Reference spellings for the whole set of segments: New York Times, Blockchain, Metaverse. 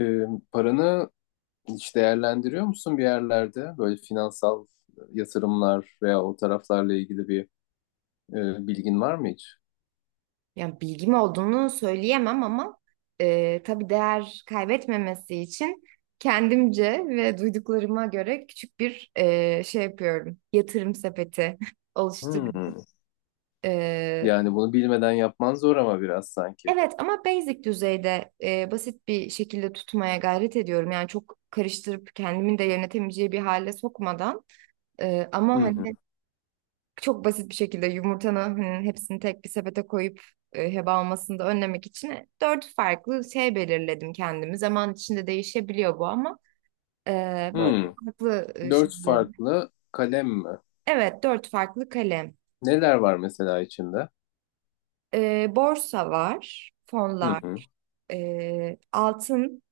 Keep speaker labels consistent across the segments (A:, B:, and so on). A: Ee, Paranı hiç değerlendiriyor musun bir yerlerde? Böyle finansal yatırımlar veya o taraflarla ilgili bir bilgin var mı hiç?
B: Yani bilgim olduğunu söyleyemem ama tabii değer kaybetmemesi için kendimce ve duyduklarıma göre küçük bir şey yapıyorum. Yatırım sepeti oluşturuyorum.
A: Hmm.
B: E,
A: Yani bunu bilmeden yapman zor ama biraz sanki.
B: evet, ama basic düzeyde basit bir şekilde tutmaya gayret ediyorum. Yani çok karıştırıp kendimin de yönetemeyeceği bir hale sokmadan. Ama
A: Hı hı.
B: hani çok basit bir şekilde yumurtanın hani hepsini tek bir sepete koyup heba olmasını da önlemek için dört farklı şey belirledim kendimi. Zaman içinde değişebiliyor bu ama e, böyle
A: Hmm.
B: farklı
A: Dört
B: şeyleri.
A: farklı kalem mi?
B: Evet, dört farklı kalem.
A: Neler var mesela içinde?
B: Borsa var,
A: Hı
B: fonlar,
A: hı.
B: altın,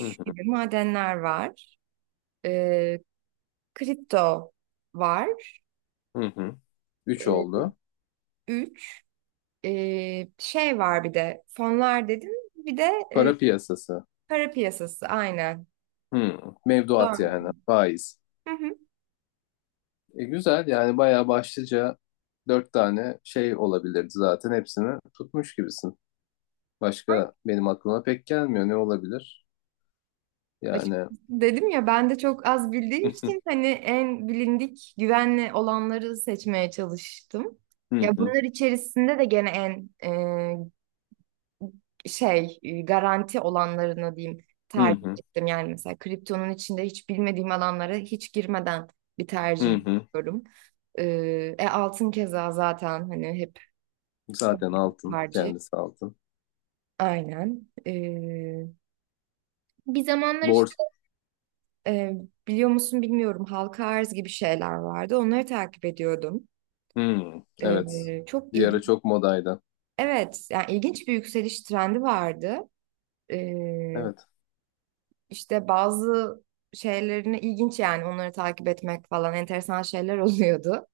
A: Hı hı.
B: gibi madenler var. E, kripto var.
A: Hı hı. Üç
B: E,
A: oldu.
B: üç şey var, bir de fonlar dedim. Bir de
A: Para piyasası.
B: para piyasası, aynen.
A: Hmm. Mevduat
B: Dört.
A: yani. Faiz.
B: Hı hı.
A: Güzel yani bayağı başlıca dört tane şey olabilirdi zaten hepsini tutmuş gibisin. Başka benim aklıma pek gelmiyor. Ne olabilir? Yani hı
B: Açıkçası dedim ya, ben de çok az bildiğim için hani en bilindik güvenli olanları seçmeye çalıştım. Ya,
A: hı
B: bunlar içerisinde de gene en şey, garanti olanlarını diyeyim,
A: hı
B: tercih
A: hı
B: ettim. Yani mesela kriptonun içinde hiç bilmediğim alanlara hiç girmeden bir
A: hı
B: tercih
A: hı.
B: yapıyorum. Altın keza zaten hani hep
A: Zaten altın.
B: tercih.
A: Kendisi altın.
B: Aynen. Bir zamanlar işte,
A: Bors.
B: Ee, biliyor musun bilmiyorum, halka arz gibi şeyler vardı. Onları takip ediyordum.
A: Hı, evet.
B: Çok
A: Bir ara
B: ilginç.
A: çok modaydı.
B: Evet, yani ilginç bir yükseliş trendi vardı. Ee,
A: Evet.
B: işte bazı şeylerini ilginç, yani onları takip etmek falan enteresan şeyler oluyordu.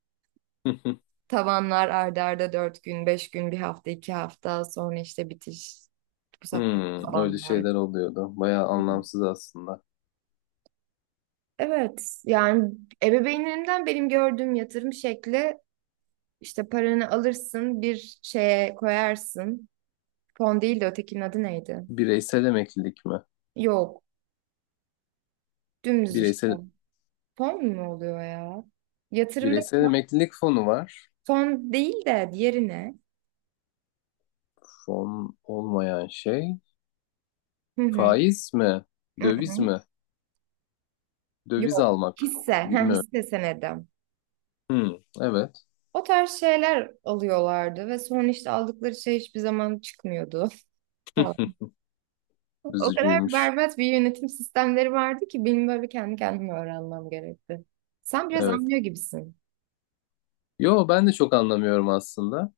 A: Hı hı.
B: Tavanlar ardarda 4 gün, 5 gün, bir hafta, 2 hafta sonra işte bitiş. Bu
A: Hı,
B: sefer
A: öyle
B: tabanlar.
A: şeyler oluyordu. Bayağı anlamsız aslında.
B: Evet, yani ebeveynlerimden benim gördüğüm yatırım şekli, İşte paranı alırsın, bir şeye koyarsın. Fon değil de ötekinin adı neydi?
A: Bireysel emeklilik mi?
B: Yok. Dümdüz işte.
A: Bireysel
B: Fon mu oluyor ya? Yatırımda
A: bireysel emeklilik fonu var.
B: fon değil de diğeri ne?
A: Fon olmayan şey.
B: Hı hı.
A: Faiz mi?
B: Hı
A: Döviz
B: hı.
A: mi? Döviz
B: Yok.
A: almak.
B: Hisse. Ha,
A: Bilmiyorum.
B: hisse senedi.
A: Hı, evet.
B: O tarz şeyler alıyorlardı ve sonra işte aldıkları şey hiçbir zaman çıkmıyordu falan. O kadar
A: Üzücüymüş.
B: berbat bir yönetim sistemleri vardı ki benim böyle kendi kendime öğrenmem gerekti. Sen biraz
A: Evet.
B: anlıyor gibisin.
A: Yo ben de çok anlamıyorum aslında.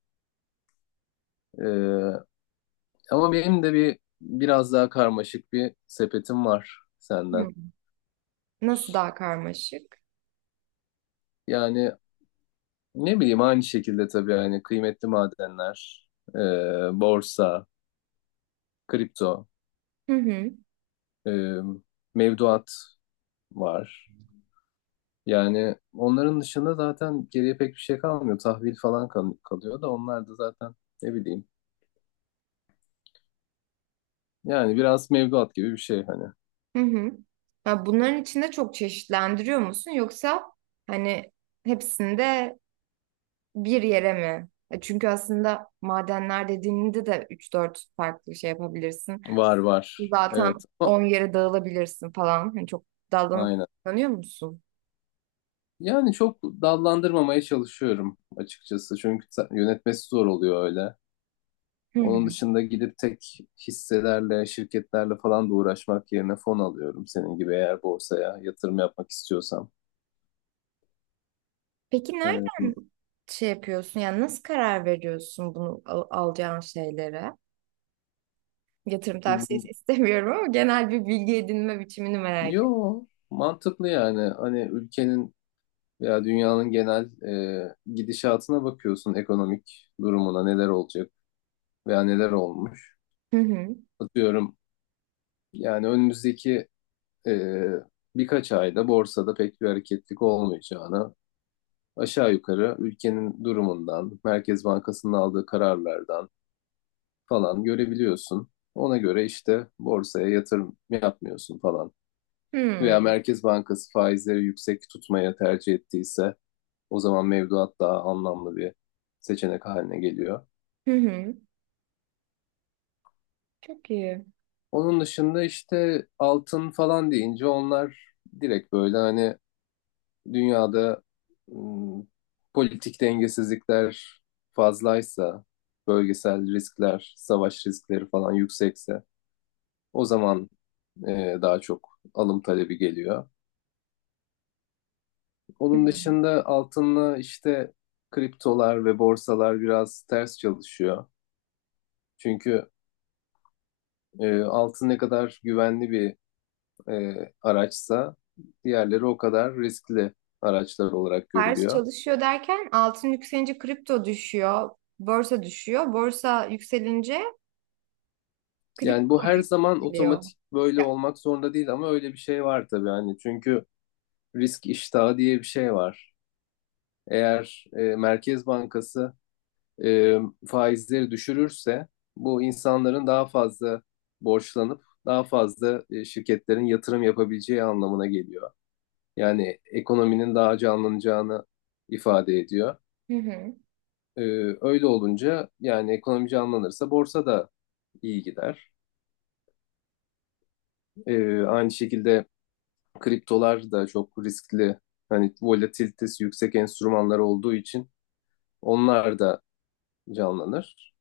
A: Ee, ama benim de bir biraz daha karmaşık bir sepetim var senden.
B: Hı. Nasıl daha karmaşık?
A: Yani ne bileyim aynı şekilde tabii yani kıymetli madenler, e, borsa, kripto,
B: Hı hı.
A: e, mevduat var. Yani onların dışında zaten geriye pek bir şey kalmıyor. Tahvil falan kal- kalıyor da onlar da zaten ne bileyim. Yani biraz mevduat gibi bir şey hani.
B: Hı hı. Ya, bunların içinde çok çeşitlendiriyor musun, yoksa hani hepsinde bir yere mi? Çünkü aslında madenler dediğinde de üç dört farklı şey yapabilirsin.
A: Var var.
B: Zaten
A: Evet. Ama-
B: 10 yere dağılabilirsin falan. Hani çok dallanıp
A: Aynen.
B: kullanıyor musun?
A: Yani çok dallandırmamaya çalışıyorum açıkçası. Çünkü ta- yönetmesi zor oluyor öyle.
B: Hı
A: Onun
B: hı.
A: dışında gidip tek hisselerle, şirketlerle falan da uğraşmak yerine fon alıyorum. Senin gibi eğer borsaya yatırım yapmak istiyorsam.
B: Peki nereden
A: Ee,
B: şey yapıyorsun? Yani nasıl karar veriyorsun bunu alacağın şeylere? Yatırım tavsiyesi
A: m-
B: istemiyorum ama genel bir bilgi edinme biçimini merak ettim.
A: Yo, mantıklı yani. Hani ülkenin veya dünyanın genel gidişatına bakıyorsun, ekonomik durumuna neler olacak veya neler olmuş.
B: Hı hı.
A: Atıyorum yani önümüzdeki e, birkaç ayda borsada pek bir hareketlik olmayacağına aşağı yukarı ülkenin durumundan, Merkez Bankası'nın aldığı kararlardan falan görebiliyorsun. Ona göre işte borsaya yatırım yapmıyorsun falan.
B: Hı.
A: Veya Merkez Bankası faizleri yüksek tutmaya tercih ettiyse o zaman mevduat daha anlamlı bir seçenek haline geliyor.
B: Hı hı. Hı. Çok iyi.
A: Onun dışında işte altın falan deyince onlar direkt böyle hani dünyada ım, politik dengesizlikler fazlaysa, bölgesel riskler, savaş riskleri falan yüksekse o zaman daha çok alım talebi geliyor.
B: Hı.
A: Onun dışında altınla işte kriptolar ve borsalar biraz ters çalışıyor. Çünkü altın ne kadar güvenli bir e, araçsa diğerleri o kadar riskli araçlar olarak
B: Ters
A: görülüyor.
B: çalışıyor derken altın yükselince kripto düşüyor, borsa düşüyor. Borsa yükselince
A: Yani
B: kripto
A: bu her
B: da
A: zaman
B: yükseliyor.
A: otomatik böyle
B: Ya.
A: olmak zorunda değil ama öyle bir şey var tabii hani çünkü risk iştahı diye bir şey var. Eğer Merkez Bankası e, faizleri düşürürse bu insanların daha fazla borçlanıp daha fazla şirketlerin yatırım yapabileceği anlamına geliyor. Yani ekonominin daha canlanacağını ifade ediyor.
B: Hı hı.
A: E, Öyle olunca yani ekonomi canlanırsa borsa da iyi gider. Aynı şekilde kriptolar da çok riskli. Hani volatilitesi yüksek enstrümanlar olduğu için onlar da canlanır.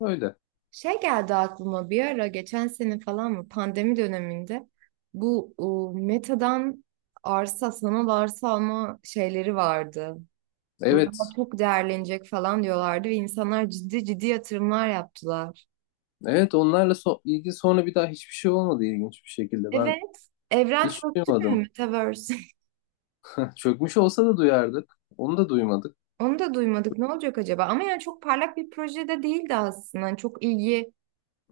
A: Öyle.
B: Şey geldi aklıma, bir ara geçen sene falan mı, pandemi döneminde bu Meta'dan sanal arsa alma şeyleri vardı. Burada
A: Evet.
B: çok değerlenecek falan diyorlardı ve insanlar ciddi ciddi yatırımlar yaptılar.
A: Evet onlarla ilgili sonra bir daha hiçbir şey olmadı ilginç bir şekilde. Ben
B: Evet. Evren
A: hiç
B: çöktü mü
A: duymadım.
B: Metaverse?
A: Heh, çökmüş olsa da duyardık. Onu da duymadık.
B: Onu da duymadık. Ne olacak acaba? Ama yani çok parlak bir projede değildi aslında. Hani çok ilgi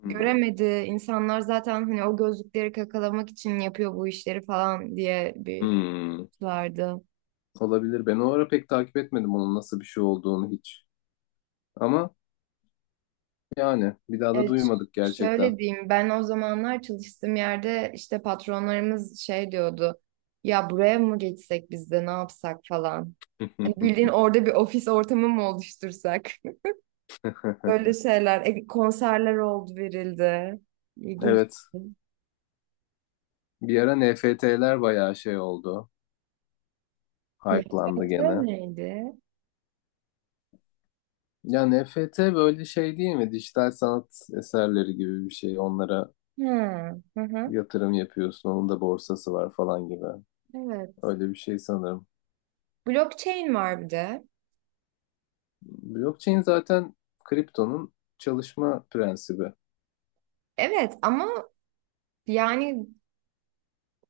A: Hmm.
B: göremedi. İnsanlar zaten hani o gözlükleri kakalamak için yapıyor bu işleri falan diye bir
A: Hmm.
B: vardı.
A: Olabilir. Ben o ara pek takip etmedim onun nasıl bir şey olduğunu hiç. Ama yani bir daha da
B: Evet,
A: duymadık gerçekten.
B: şöyle diyeyim. Ben o zamanlar çalıştığım yerde işte patronlarımız şey diyordu. Ya buraya mı geçsek biz de, ne yapsak falan. Hani bildiğin orada bir ofis ortamı mı oluştursak? Böyle şeyler. Konserler oldu verildi. İlginç.
A: Evet. Bir ara NFT'ler bayağı şey oldu. Hype'landı
B: Nefret
A: gene.
B: neydi?
A: Ya NFT böyle şey değil mi? Dijital sanat eserleri gibi bir şey. Onlara
B: Hmm. Hı hı.
A: yatırım yapıyorsun. Onun da borsası var falan gibi.
B: Evet.
A: Öyle bir şey sanırım.
B: Blockchain var bir de.
A: Blockchain zaten kriptonun çalışma prensibi.
B: Evet ama yani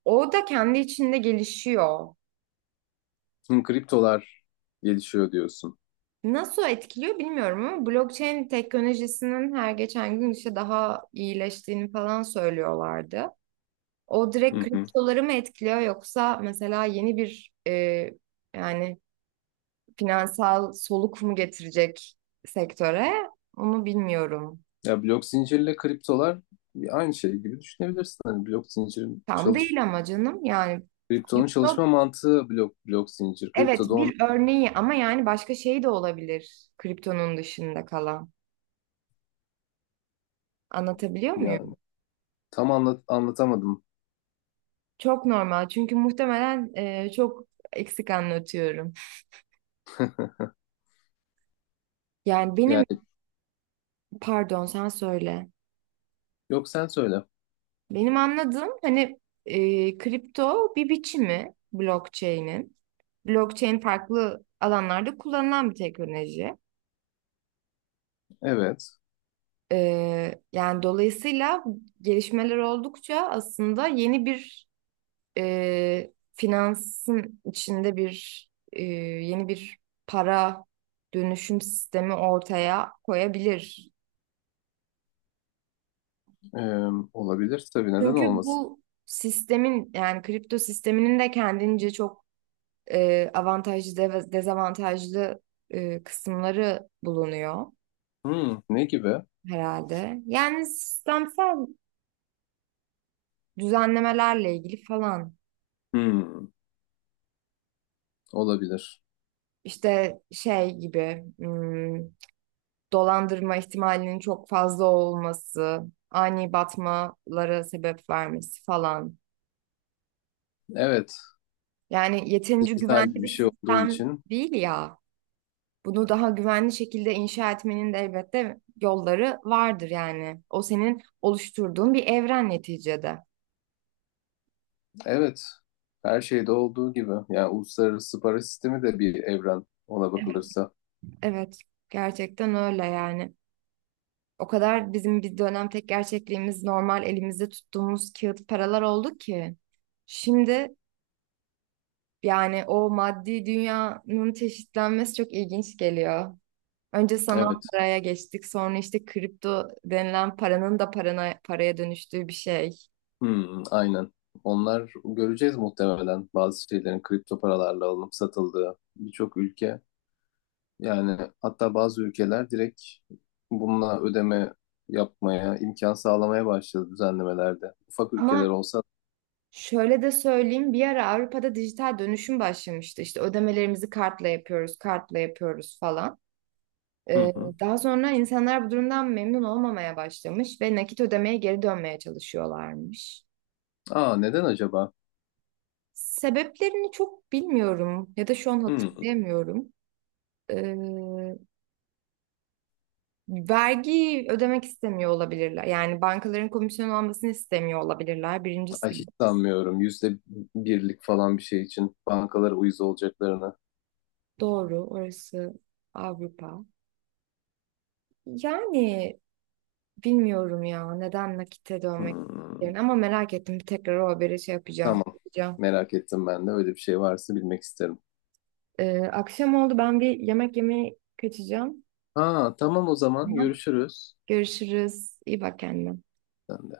B: o da kendi içinde gelişiyor.
A: Şimdi kriptolar gelişiyor diyorsun.
B: Nasıl etkiliyor bilmiyorum ama blockchain teknolojisinin her geçen gün işte daha iyileştiğini falan söylüyorlardı. O direkt
A: Hı hı.
B: kriptoları mı etkiliyor, yoksa mesela yeni bir yani finansal soluk mu getirecek sektöre, onu bilmiyorum.
A: Ya blok zincirle kriptolar aynı şey gibi düşünebilirsin. Hani blok zincirin
B: Tam değil ama canım yani
A: kriptonun
B: kripto.
A: çalışma mantığı blok zincir.
B: Evet,
A: Kripto da onu
B: bir örneği ama yani başka şey de olabilir, kriptonun dışında kalan. Anlatabiliyor
A: yani
B: muyum?
A: tam anlatamadım.
B: Çok normal çünkü muhtemelen çok eksik anlatıyorum. Yani
A: Yani
B: benim, pardon, sen söyle.
A: yok sen söyle.
B: Benim anladığım hani kripto bir biçimi blockchain'in. Blockchain farklı alanlarda kullanılan bir teknoloji.
A: Evet.
B: Yani dolayısıyla gelişmeler oldukça aslında yeni bir, finansın içinde bir yeni bir para dönüşüm sistemi ortaya koyabilir.
A: Ee, Olabilir tabii neden
B: Çünkü
A: olmasın?
B: bu sistemin, yani kripto sisteminin de kendince çok avantajlı de dezavantajlı kısımları bulunuyor
A: Hmm, ne gibi?
B: herhalde. Yani sistemsel düzenlemelerle ilgili falan,
A: Hmm, olabilir.
B: işte şey gibi dolandırma ihtimalinin çok fazla olması, ani batmalara sebep vermesi falan.
A: Evet,
B: Yani yeterince
A: dijital
B: güvenli
A: bir
B: bir
A: şey olduğu
B: sistem
A: için.
B: değil ya. Bunu daha güvenli şekilde inşa etmenin de elbette yolları vardır yani. O senin oluşturduğun bir evren neticede.
A: Evet, her şeyde olduğu gibi. Yani uluslararası para sistemi de bir evren ona bakılırsa.
B: Evet, gerçekten öyle yani. O kadar bizim bir dönem tek gerçekliğimiz normal elimizde tuttuğumuz kağıt paralar oldu ki. Şimdi, yani o maddi dünyanın çeşitlenmesi çok ilginç geliyor. Önce sanal
A: Evet,
B: paraya geçtik, sonra işte kripto denilen paranın da paraya dönüştüğü bir şey.
A: hmm, aynen. Onlar göreceğiz muhtemelen bazı şeylerin kripto paralarla alınıp satıldığı birçok ülke. Yani hatta bazı ülkeler direkt bununla ödeme yapmaya, imkan sağlamaya başladı düzenlemelerde. Ufak ülkeler
B: Ama
A: olsa.
B: şöyle de söyleyeyim, bir ara Avrupa'da dijital dönüşüm başlamıştı. İşte ödemelerimizi kartla yapıyoruz, kartla yapıyoruz falan.
A: Hı
B: Ee,
A: hı.
B: Daha sonra insanlar bu durumdan memnun olmamaya başlamış ve nakit ödemeye geri dönmeye çalışıyorlarmış.
A: Aa neden acaba?
B: Sebeplerini çok bilmiyorum ya da şu an
A: Hmm,
B: hatırlayamıyorum. Ee, Vergi ödemek istemiyor olabilirler. Yani bankaların komisyon almasını istemiyor olabilirler. Birincisi
A: ay hiç sanmıyorum. %1'lik falan bir şey için bankalara uyuz olacaklarını.
B: doğru. Orası Avrupa. Yani bilmiyorum ya neden nakite dönmek
A: Hmm,
B: istediklerini, ama merak ettim. Bir tekrar o haberi şey yapacağım.
A: tamam.
B: yapacağım.
A: Merak ettim ben de. Öyle bir şey varsa bilmek isterim.
B: Akşam oldu, ben bir yemek yemeye kaçacağım.
A: Aa tamam o zaman
B: Tamam.
A: görüşürüz.
B: Görüşürüz. İyi bak kendine.
A: Sen de.